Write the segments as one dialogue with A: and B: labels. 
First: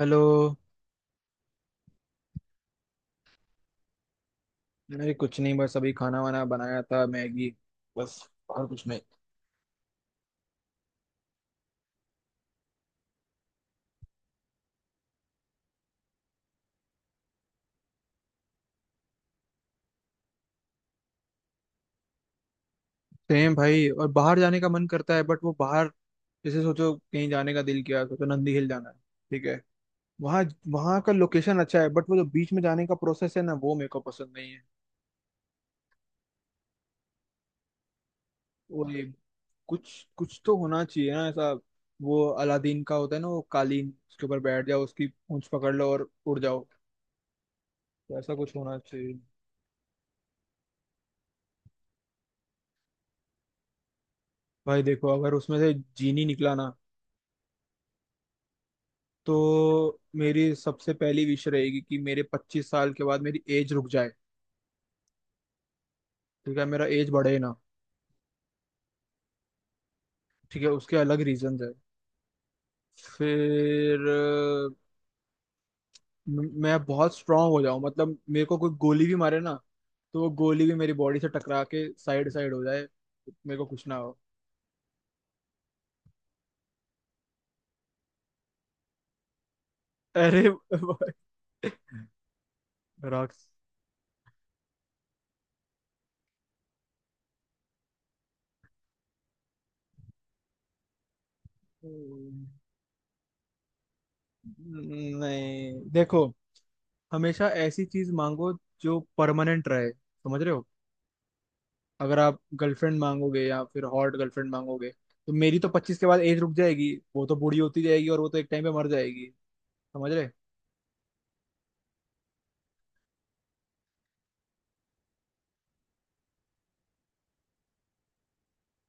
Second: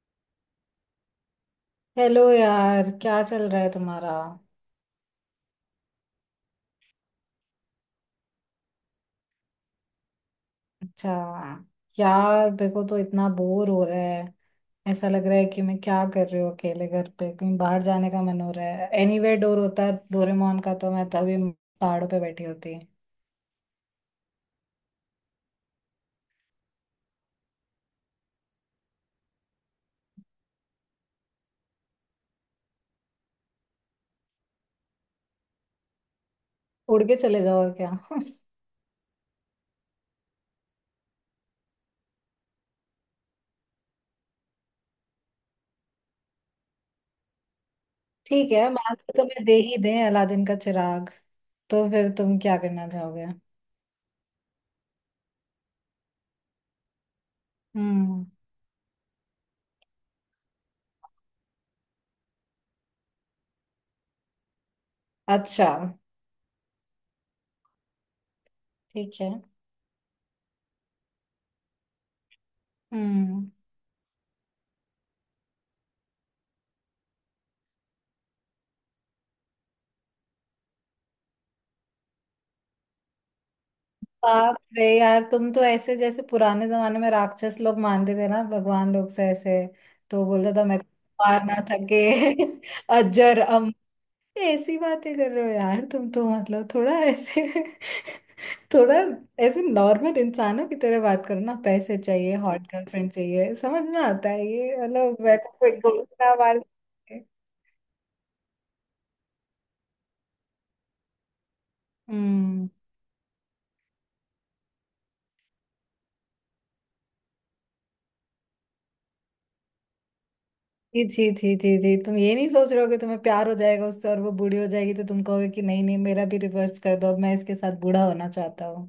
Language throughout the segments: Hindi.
A: हेलो।
B: हेलो यार, क्या चल रहा है तुम्हारा।
A: अरे कुछ नहीं, बस अभी खाना वाना बनाया था, मैगी। बस।
B: अच्छा। यार, मेरे को तो इतना बोर हो रहा है। ऐसा लग रहा है कि मैं क्या कर रही हूँ अकेले घर पे। कहीं बाहर जाने का मन हो रहा है। एनीवेयर डोर होता है डोरेमोन का तो मैं तभी पहाड़ों पे बैठी होती।
A: सेम भाई, और बाहर जाने का मन करता है बट वो बाहर, जैसे सोचो कहीं जाने का दिल किया, सोचो नंदी हिल जाना है। ठीक है। वहाँ वहाँ का लोकेशन अच्छा है, बट वो जो बीच में जाने का प्रोसेस है ना, वो मेरे को पसंद नहीं है।
B: उड़ के चले जाओ और क्या।
A: वो ये कुछ कुछ तो होना चाहिए ना ऐसा। वो अलादीन का होता है ना, वो कालीन, उसके ऊपर बैठ जाओ, उसकी पूंछ पकड़ लो और उड़ जाओ। तो ऐसा
B: ठीक
A: कुछ
B: है,
A: होना
B: मान
A: चाहिए।
B: लो तुम्हें दे ही दें अलादीन का चिराग, तो फिर तुम क्या करना चाहोगे?
A: भाई देखो, अगर उसमें से जीनी निकला ना,
B: हम्म।
A: तो मेरी सबसे पहली विश रहेगी कि मेरे 25 साल के बाद मेरी एज रुक जाए।
B: अच्छा।
A: ठीक है, मेरा एज बढ़े ना।
B: ठीक है।
A: ठीक है, उसके अलग रीजंस है।
B: हम्म।
A: फिर मैं बहुत स्ट्रांग हो जाऊं, मतलब मेरे को कोई गोली भी मारे ना, तो वो गोली भी मेरी बॉडी से टकरा के साइड साइड हो जाए, मेरे को कुछ ना हो।
B: बाप रे यार, तुम तो ऐसे जैसे पुराने जमाने में राक्षस लोग मानते थे ना भगवान लोग से, ऐसे तो
A: अरे
B: बोलता था मैं
A: भाई।
B: मार ना सके। अजर
A: रॉक्स।
B: अम। ऐसी बातें कर रहे हो यार तुम, तो मतलब थोड़ा ऐसे थोड़ा ऐसे। नॉर्मल इंसानों की तरह बात करो ना। पैसे चाहिए, हॉट गर्लफ्रेंड चाहिए, समझ में आता है ये। मतलब मैं को कोई
A: नहीं
B: गोल
A: देखो,
B: ना मार सके।
A: हमेशा ऐसी चीज मांगो जो परमानेंट रहे, समझ रहे हो। अगर आप
B: हम्म।
A: गर्लफ्रेंड मांगोगे या फिर हॉट गर्लफ्रेंड मांगोगे, तो मेरी तो 25 के बाद एज रुक जाएगी, वो तो बूढ़ी होती जाएगी और वो तो एक टाइम पे मर जाएगी। समझ रहे।
B: जी जी जी जी जी, तुम ये नहीं सोच रहे हो कि तुम्हें प्यार हो जाएगा उससे और वो बूढ़ी हो जाएगी, तो तुम कहोगे कि नहीं नहीं, मेरा भी रिवर्स कर दो, अब मैं इसके साथ बूढ़ा होना चाहता हूँ।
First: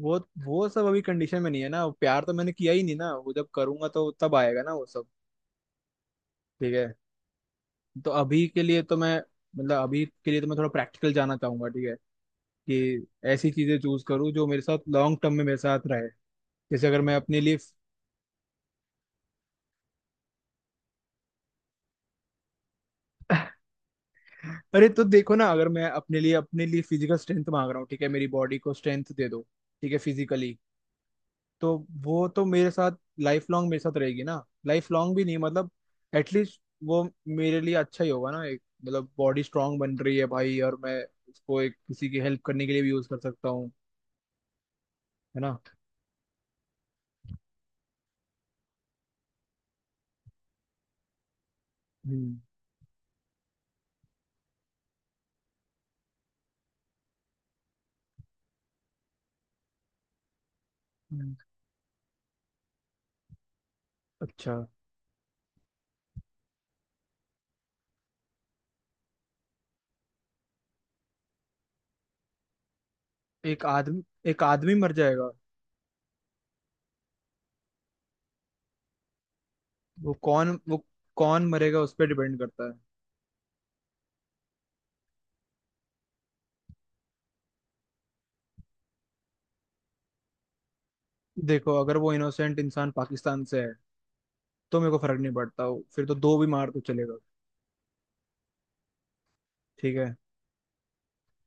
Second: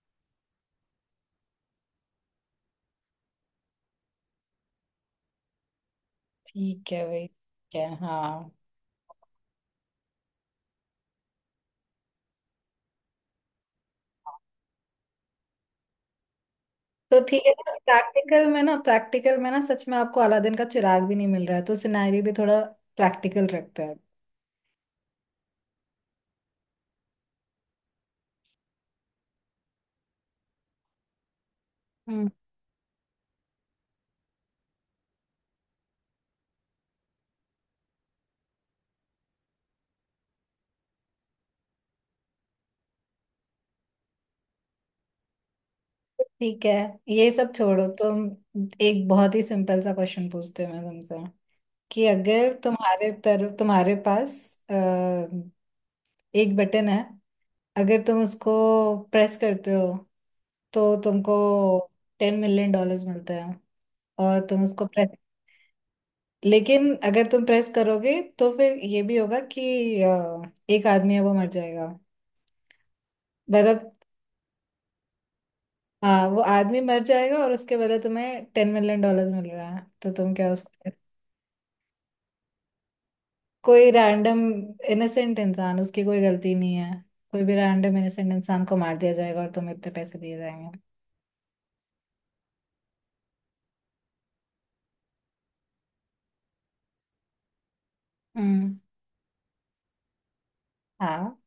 A: वो वो सब अभी कंडीशन में नहीं है ना, प्यार तो मैंने किया ही नहीं ना, वो जब करूंगा तो तब आएगा ना वो सब। ठीक
B: ठीक
A: है।
B: है भाई, ठीक है,
A: तो अभी
B: हाँ।
A: के लिए तो मैं मतलब अभी के लिए तो मैं थोड़ा प्रैक्टिकल जाना चाहूंगा। ठीक है, कि ऐसी चीजें चूज करूँ जो मेरे साथ लॉन्ग टर्म में मेरे साथ रहे। जैसे अगर मैं
B: तो
A: अपने
B: ठीक है,
A: लिए,
B: प्रैक्टिकल में ना, सच में आपको अलादीन का चिराग भी नहीं मिल रहा है तो सिनेरियो भी थोड़ा प्रैक्टिकल रखता है।
A: अरे तो देखो ना, अगर मैं अपने लिए फिजिकल स्ट्रेंथ मांग रहा हूँ, ठीक है, मेरी बॉडी को स्ट्रेंथ दे दो। ठीक है, फिजिकली। तो वो
B: हम्म।
A: तो मेरे साथ लाइफ लॉन्ग मेरे साथ रहेगी ना, लाइफ लॉन्ग भी नहीं, मतलब एटलीस्ट वो मेरे लिए अच्छा ही होगा ना। एक मतलब, बॉडी स्ट्रांग बन रही है भाई, और मैं उसको एक किसी की हेल्प करने के लिए भी यूज कर सकता हूँ, है ना।
B: ठीक है, ये सब छोड़ो तुम। एक बहुत ही सिंपल सा क्वेश्चन पूछते हो मैं तुमसे कि
A: हम्म।
B: अगर तुम्हारे पास अ, एक बटन है, अगर तुम उसको प्रेस करते हो तो
A: हम्म।
B: तुमको $10 million मिलते हैं, और
A: अच्छा।
B: तुम उसको प्रेस, लेकिन अगर तुम प्रेस करोगे तो फिर ये भी होगा कि एक आदमी है वो मर जाएगा।
A: एक
B: मतलब।
A: आदमी एक आदमी मर जाएगा।
B: हाँ, वो आदमी मर जाएगा और उसके बदले तुम्हें $10 million मिल रहा है, तो तुम क्या
A: वो
B: उसको।
A: कौन मरेगा उस पर डिपेंड करता है।
B: कोई रैंडम इनोसेंट इंसान, उसकी कोई गलती नहीं है। कोई भी रैंडम इनोसेंट इंसान को मार दिया जाएगा और तुम्हें इतने पैसे दिए जाएंगे।
A: देखो अगर वो इनोसेंट इंसान पाकिस्तान से है, तो मेरे को फर्क नहीं पड़ता, वो फिर तो दो भी मार तो चलेगा।
B: हम्म।
A: ठीक है।
B: हाँ।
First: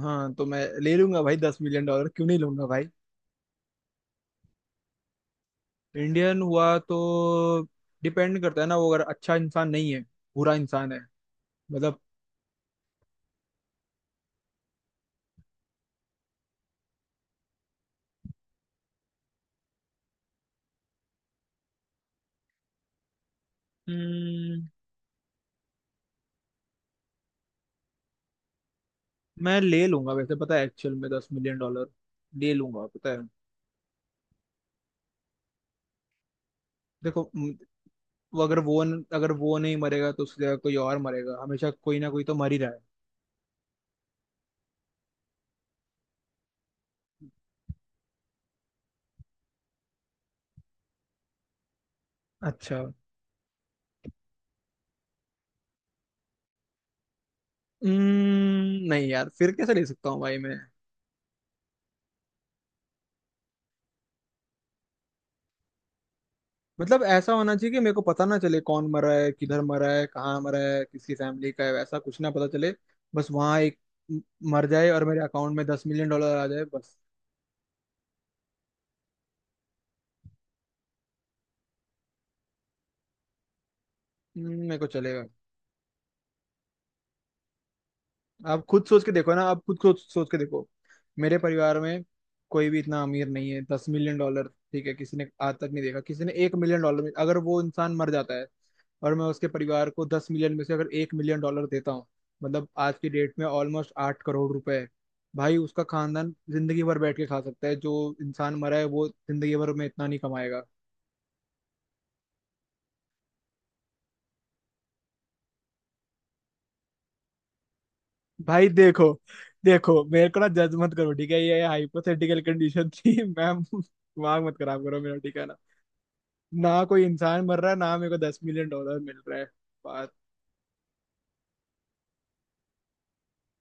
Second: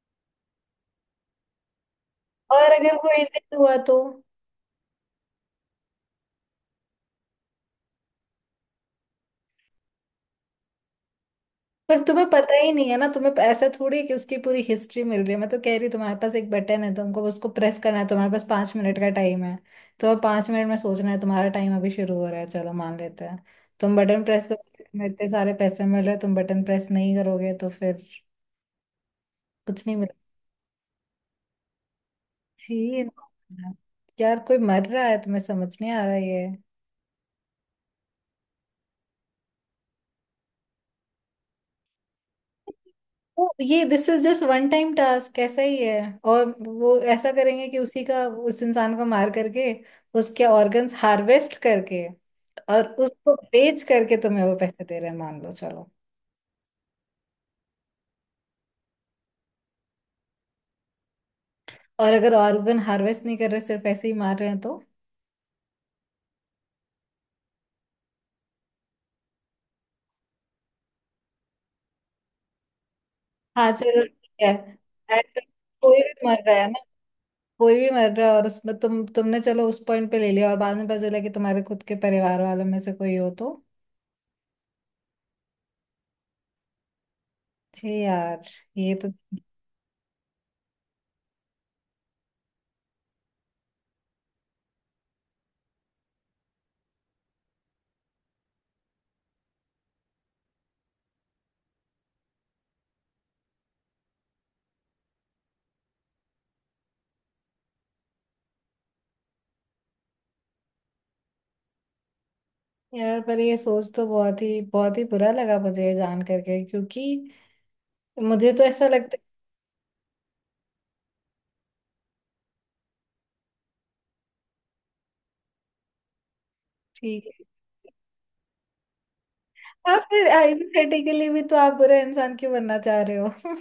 A: हाँ, तो मैं ले लूंगा भाई, 10 मिलियन डॉलर क्यों नहीं लूंगा
B: और
A: भाई।
B: अगर वो इंडियन हुआ तो?
A: इंडियन हुआ तो डिपेंड करता है ना, वो अगर अच्छा इंसान नहीं है, बुरा इंसान है, मतलब।
B: पर तुम्हें पता ही नहीं है ना, तुम्हें ऐसा थोड़ी है कि उसकी पूरी हिस्ट्री मिल रही है। मैं तो कह रही हूँ, तुम्हारे पास एक बटन है, तुमको बस उसको प्रेस करना है, तुम्हारे पास 5 मिनट का टाइम है। तो अब 5 मिनट में सोचना है। तुम्हारा टाइम अभी शुरू हो रहा है। चलो मान लेते हैं, तुम बटन प्रेस
A: हम्म,
B: करोगे तुम्हें इतने सारे पैसे मिल रहे हैं, तुम बटन प्रेस नहीं करोगे तो फिर
A: मैं ले
B: कुछ नहीं।
A: लूंगा, वैसे पता है, एक्चुअल में 10 मिलियन डॉलर ले लूंगा
B: थी
A: पता है।
B: ना। यार, कोई मर रहा है, तुम्हें समझ नहीं आ रहा ये।
A: देखो, वो अगर वो न, अगर वो नहीं मरेगा तो उसकी जगह कोई और मरेगा, हमेशा कोई ना कोई तो मर ही रहा है।
B: वो ये, this is just one time task, ऐसा ही है। और वो ऐसा करेंगे कि उसी का उस इंसान को मार करके उसके ऑर्गन्स हार्वेस्ट करके
A: अच्छा।
B: और उसको बेच करके तुम्हें वो पैसे दे रहे हैं, मान लो, चलो।
A: नहीं यार, फिर कैसे ले सकता हूँ भाई मैं।
B: और अगर ऑर्गन हार्वेस्ट नहीं कर रहे सिर्फ ऐसे ही मार रहे हैं तो?
A: मतलब ऐसा होना चाहिए कि मेरे को पता ना चले कौन मरा है, किधर मरा है, कहाँ मरा है, किसकी फैमिली का है, ऐसा कुछ ना पता चले। बस वहाँ
B: हाँ
A: एक
B: चलो
A: म-
B: ठीक है।
A: मर जाए और मेरे
B: ऐसे
A: अकाउंट में दस
B: कोई
A: मिलियन
B: भी
A: डॉलर
B: मर
A: आ
B: रहा
A: जाए
B: है ना,
A: बस।
B: कोई भी मर रहा है। और उसमें तुमने चलो उस पॉइंट पे ले लिया, और बाद में पता चला कि तुम्हारे खुद के परिवार वालों में से कोई हो तो?
A: मेरे को चलेगा।
B: थे यार।
A: आप खुद
B: ये
A: सोच के
B: तो।
A: देखो ना, आप खुद सोच सोच के देखो। मेरे परिवार में कोई भी इतना अमीर नहीं है, 10 मिलियन डॉलर, ठीक है, किसी ने आज तक नहीं देखा, किसी ने 1 मिलियन डॉलर में, अगर वो इंसान मर जाता है और मैं उसके परिवार को 10 मिलियन में से अगर 1 मिलियन डॉलर देता हूँ, मतलब आज की डेट में ऑलमोस्ट 8 करोड़ रुपए है भाई, उसका खानदान जिंदगी भर बैठ के खा सकता है। जो इंसान मरा है वो जिंदगी भर में इतना नहीं कमाएगा।
B: यार, पर ये सोच तो बहुत ही बुरा लगा मुझे ये जान करके, क्योंकि मुझे तो
A: भाई
B: ऐसा
A: देखो,
B: लगता है।
A: देखो मेरे को ना जज मत करो, ठीक है, ये हाइपोथेटिकल कंडीशन थी। मैम दिमाग मत खराब करो मेरा, ठीक है ना। ना कोई
B: ठीक
A: इंसान
B: है,
A: मर रहा है, ना मेरे को 10 मिलियन डॉलर मिल रहा है।
B: आप
A: बात।
B: फिर हाइपोथेटिकली भी तो आप बुरा इंसान क्यों बनना चाह रहे हो?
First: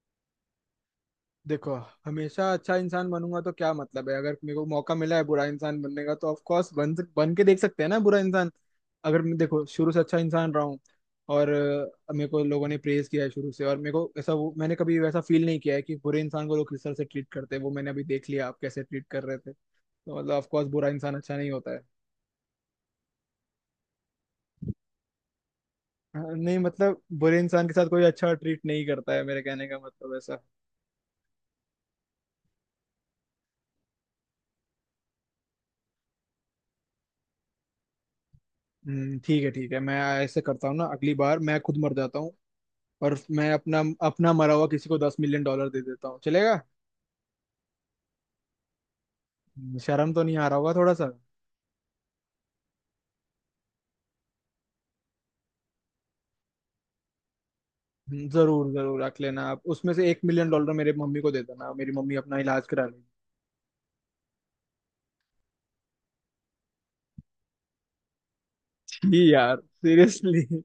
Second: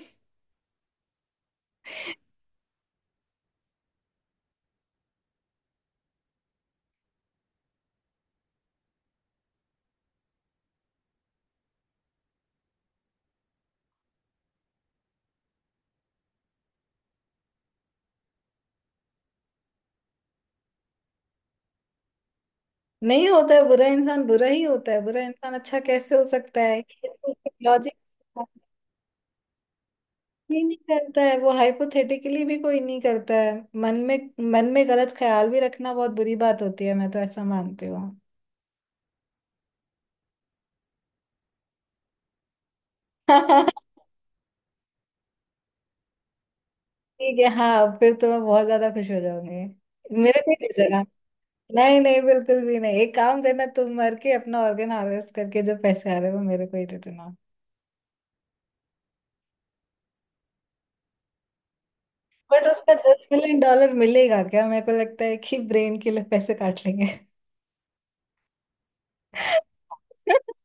A: देखो, हमेशा अच्छा इंसान बनूंगा तो क्या मतलब है, अगर मेरे को मौका मिला है बुरा इंसान बनने का तो ऑफ कोर्स बन के देख सकते हैं ना बुरा इंसान। अगर मैं देखो शुरू से अच्छा इंसान रहा हूँ, और मेरे को लोगों ने प्रेज किया है शुरू से, और मेरे को ऐसा, वो मैंने कभी वैसा फील नहीं किया है कि बुरे इंसान को लोग किस तरह से ट्रीट करते हैं, वो मैंने अभी देख लिया, आप कैसे ट्रीट कर रहे थे। तो मतलब ऑफ कोर्स बुरा इंसान अच्छा नहीं होता है।
B: नहीं होता है, बुरा इंसान बुरा ही होता है, बुरा इंसान अच्छा कैसे हो
A: हाँ, नहीं
B: सकता है।
A: मतलब बुरे इंसान के साथ
B: लॉजिक
A: कोई अच्छा ट्रीट नहीं करता है, मेरे कहने का मतलब ऐसा।
B: ही नहीं करता है, वो हाइपोथेटिकली भी कोई नहीं करता है। मन में मन में गलत ख्याल भी रखना बहुत बुरी बात होती है, मैं तो ऐसा मानती हूँ।
A: ठीक है ठीक है, मैं ऐसे करता हूँ ना, अगली बार मैं खुद मर जाता हूँ, और मैं अपना अपना मरा हुआ किसी को 10 मिलियन डॉलर दे देता हूँ, चलेगा।
B: ठीक है हाँ, फिर तो मैं बहुत ज्यादा खुश हो जाऊंगी।
A: शर्म तो नहीं
B: मेरे
A: आ
B: को ही
A: रहा
B: दे
A: होगा थोड़ा
B: देना।
A: सा।
B: नहीं नहीं, बिल्कुल भी नहीं, एक काम करना, तुम मर के अपना ऑर्गन हार्वेस्ट करके जो पैसे आ रहे हैं वो मेरे को ही दे देना।
A: जरूर जरूर रख लेना, आप उसमें से 1 मिलियन डॉलर मेरे मम्मी को दे देना, मेरी मम्मी अपना इलाज
B: बट
A: करा
B: उसका
A: लेगी।
B: $10 million मिलेगा क्या? मेरे को लगता है कि ब्रेन के लिए पैसे काट लेंगे।
A: जी यार, सीरियसली।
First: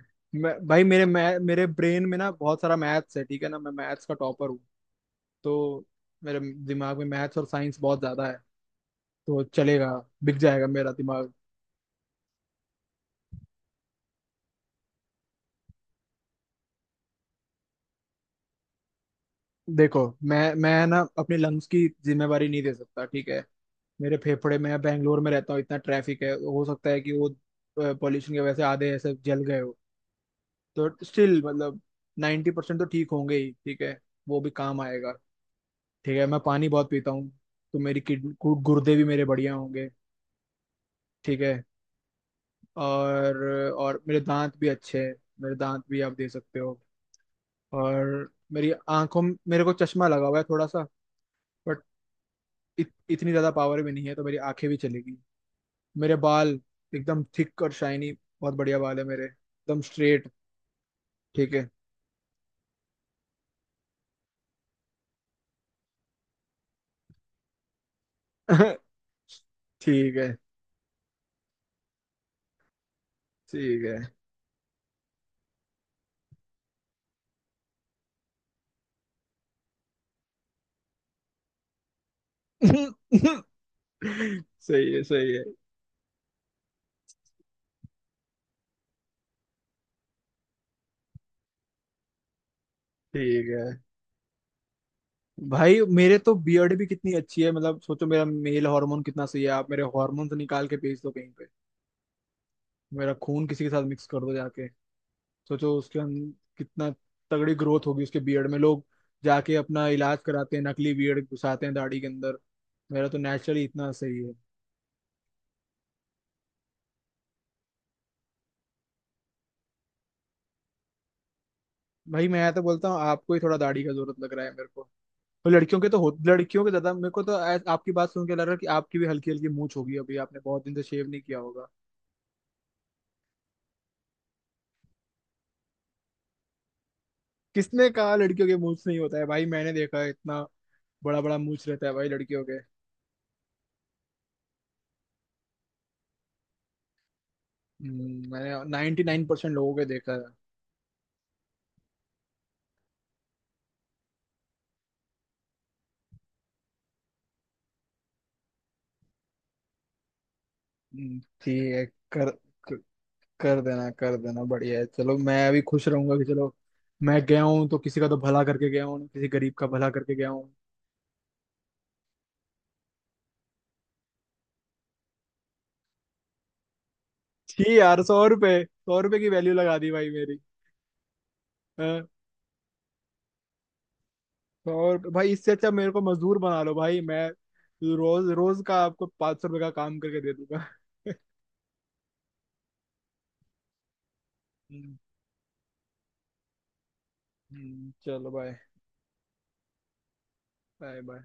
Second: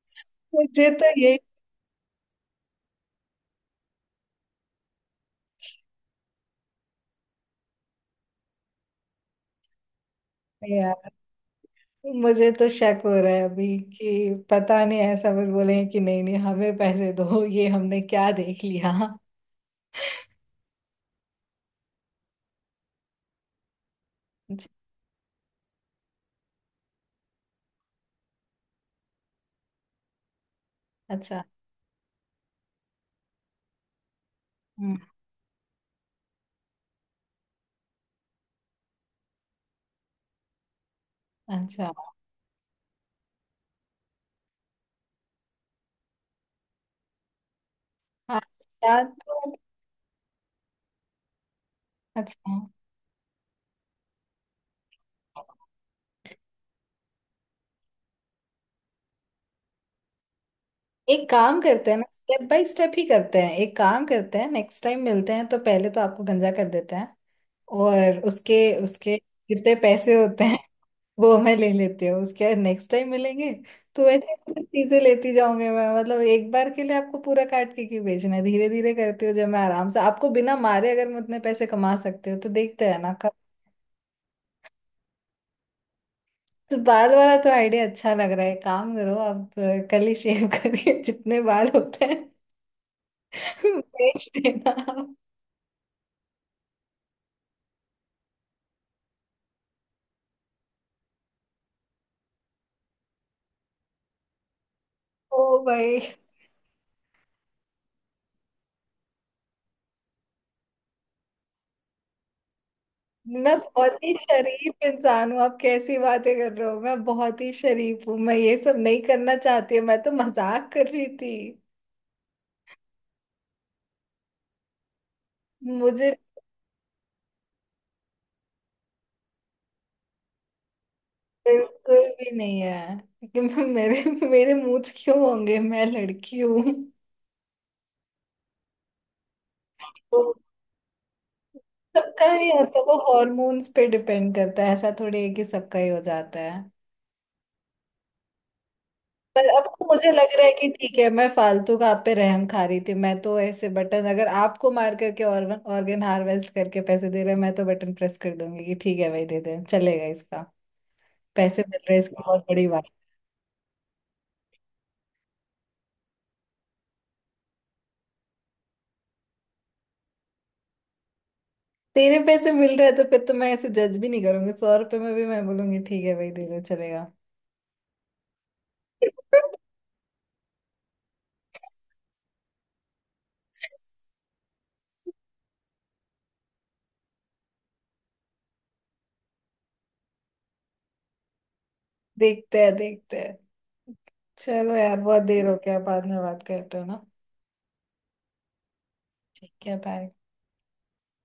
A: मैं भाई
B: मुझे
A: मेरे
B: तो यही।
A: मैं मेरे ब्रेन में ना बहुत सारा मैथ्स है ठीक है ना, मैं मैथ्स का टॉपर हूँ। तो मेरे दिमाग में मैथ्स और साइंस बहुत ज्यादा है, तो चलेगा, बिक जाएगा
B: नहीं
A: मेरा
B: यार,
A: दिमाग।
B: मुझे तो शक हो रहा है अभी कि पता नहीं, ऐसा फिर बोले कि नहीं नहीं, हमें पैसे दो, ये हमने क्या देख लिया।
A: देखो मैं ना अपने लंग्स की जिम्मेवारी नहीं दे सकता, ठीक है, मेरे फेफड़े, मैं बैंगलोर में रहता हूँ, इतना ट्रैफिक है, हो सकता है कि वो पॉल्यूशन की वजह से आधे ऐसे जल गए हो। तो स्टिल
B: अच्छा।
A: मतलब 90% तो ठीक होंगे ही, ठीक है, वो भी काम
B: हम्म,
A: आएगा। ठीक है, मैं पानी बहुत पीता हूँ, तो मेरी गुर्दे भी मेरे बढ़िया होंगे, ठीक है।
B: अच्छा।
A: और और मेरे दांत भी अच्छे हैं, मेरे दांत भी आप दे सकते हो। और
B: हाँ,
A: मेरी
B: याद
A: आंखों,
B: तो।
A: मेरे को चश्मा लगा हुआ है थोड़ा सा,
B: अच्छा।
A: इतनी ज्यादा पावर भी नहीं है, तो मेरी आंखें भी चलेगी। मेरे बाल एकदम थिक और शाइनी, बहुत बढ़िया बाल है मेरे, एकदम स्ट्रेट।
B: एक
A: ठीक
B: काम
A: है।
B: करते हैं ना, स्टेप बाय स्टेप ही करते हैं। एक काम करते हैं, नेक्स्ट टाइम मिलते हैं तो पहले तो आपको गंजा कर देते हैं। और उसके उसके जितने पैसे
A: ठीक है।
B: होते हैं वो मैं ले लेती हूँ, उसके नेक्स्ट टाइम मिलेंगे
A: ठीक है।
B: तो ऐसे कुछ चीजें लेती जाऊंगी मैं। मतलब एक बार के लिए आपको पूरा काट के क्यों बेचना है, धीरे धीरे करती हूँ, जब मैं आराम से आपको बिना मारे अगर मैं उतने पैसे कमा सकती हूँ तो देखते हैं ना कब।
A: सही है, सही है।
B: तो बाल वाला तो आइडिया अच्छा लग रहा है, काम करो आप, कल ही शेव करके जितने बाल होते हैं
A: ठीक है
B: बेच देना।
A: भाई, मेरे तो बियर्ड भी कितनी अच्छी है, मतलब सोचो मेरा मेल हार्मोन कितना सही है। आप मेरे हार्मोन निकाल के भेज दो कहीं पे, मेरा खून किसी के साथ मिक्स कर दो जाके,
B: ओ
A: सोचो उसके
B: भाई,
A: अंदर कितना तगड़ी ग्रोथ होगी उसके बियर्ड में। लोग जाके अपना इलाज कराते हैं, नकली बियर्ड घुसाते हैं दाढ़ी के अंदर। मेरा तो
B: मैं
A: नेचुरली इतना
B: बहुत ही
A: सही है।
B: शरीफ इंसान हूँ, आप कैसी बातें कर रहे हो। मैं बहुत ही शरीफ हूँ, मैं ये सब नहीं करना चाहती, मैं तो मजाक कर रही थी।
A: भाई मैं तो बोलता हूँ, आपको ही थोड़ा दाढ़ी का जरूरत लग रहा है मेरे को।
B: मुझे
A: लड़कियों के ज्यादा, मेरे को तो आपकी बात सुन के लग रहा है कि आपकी भी हल्की हल्की मूंछ होगी, अभी आपने बहुत दिन से शेव नहीं किया होगा।
B: बिल्कुल भी नहीं है कि मैं- मेरे मेरे मूड क्यों होंगे, मैं लड़की हूँ।
A: किसने कहा लड़कियों के मूंछ नहीं होता है भाई, मैंने देखा है
B: तो
A: इतना बड़ा बड़ा मूंछ रहता है भाई
B: सबका
A: लड़कियों
B: नहीं
A: के।
B: होता, वो हॉर्मोन्स पे डिपेंड करता है, ऐसा थोड़ी है कि सबका ही हो जाता है।
A: मैंने नाइन्टी नाइन
B: पर
A: परसेंट
B: अब
A: लोगों के
B: तो मुझे
A: देखा है।
B: लग रहा है कि ठीक है, मैं फालतू का आप पे रहम खा रही थी, मैं तो ऐसे बटन अगर आपको मार करके ऑर्गन ऑर्गन हार्वेस्ट करके पैसे दे रहे हैं, मैं तो बटन प्रेस कर दूंगी कि ठीक है भाई दे दे चलेगा इसका। पैसे
A: ठीक
B: मिल
A: है।
B: रहे हैं, इसकी
A: कर
B: बहुत बड़ी बात।
A: कर देना, कर देना, बढ़िया है, चलो मैं भी खुश रहूंगा कि चलो, मैं गया हूँ तो किसी का तो भला करके गया हूँ, किसी गरीब का भला करके गया हूँ।
B: तेरे पैसे मिल रहे हैं तो फिर तो मैं ऐसे जज भी नहीं करूंगी, ₹100 में भी मैं बोलूंगी ठीक है भाई दे दे चलेगा।
A: छी यार, 100 रुपए, 100 रुपए की वैल्यू लगा दी भाई मेरी। हाँ, 100 रुपए भाई, इससे अच्छा मेरे को मजदूर बना लो भाई, मैं रोज रोज का आपको 500 रुपए का काम करके दे दूंगा।
B: देखते हैं देखते हैं, चलो
A: हम्म,
B: यार, बहुत देर हो गया, बाद में बात करते हैं ना।
A: चलो बाय।
B: ठीक है बाय।
A: Bye bye.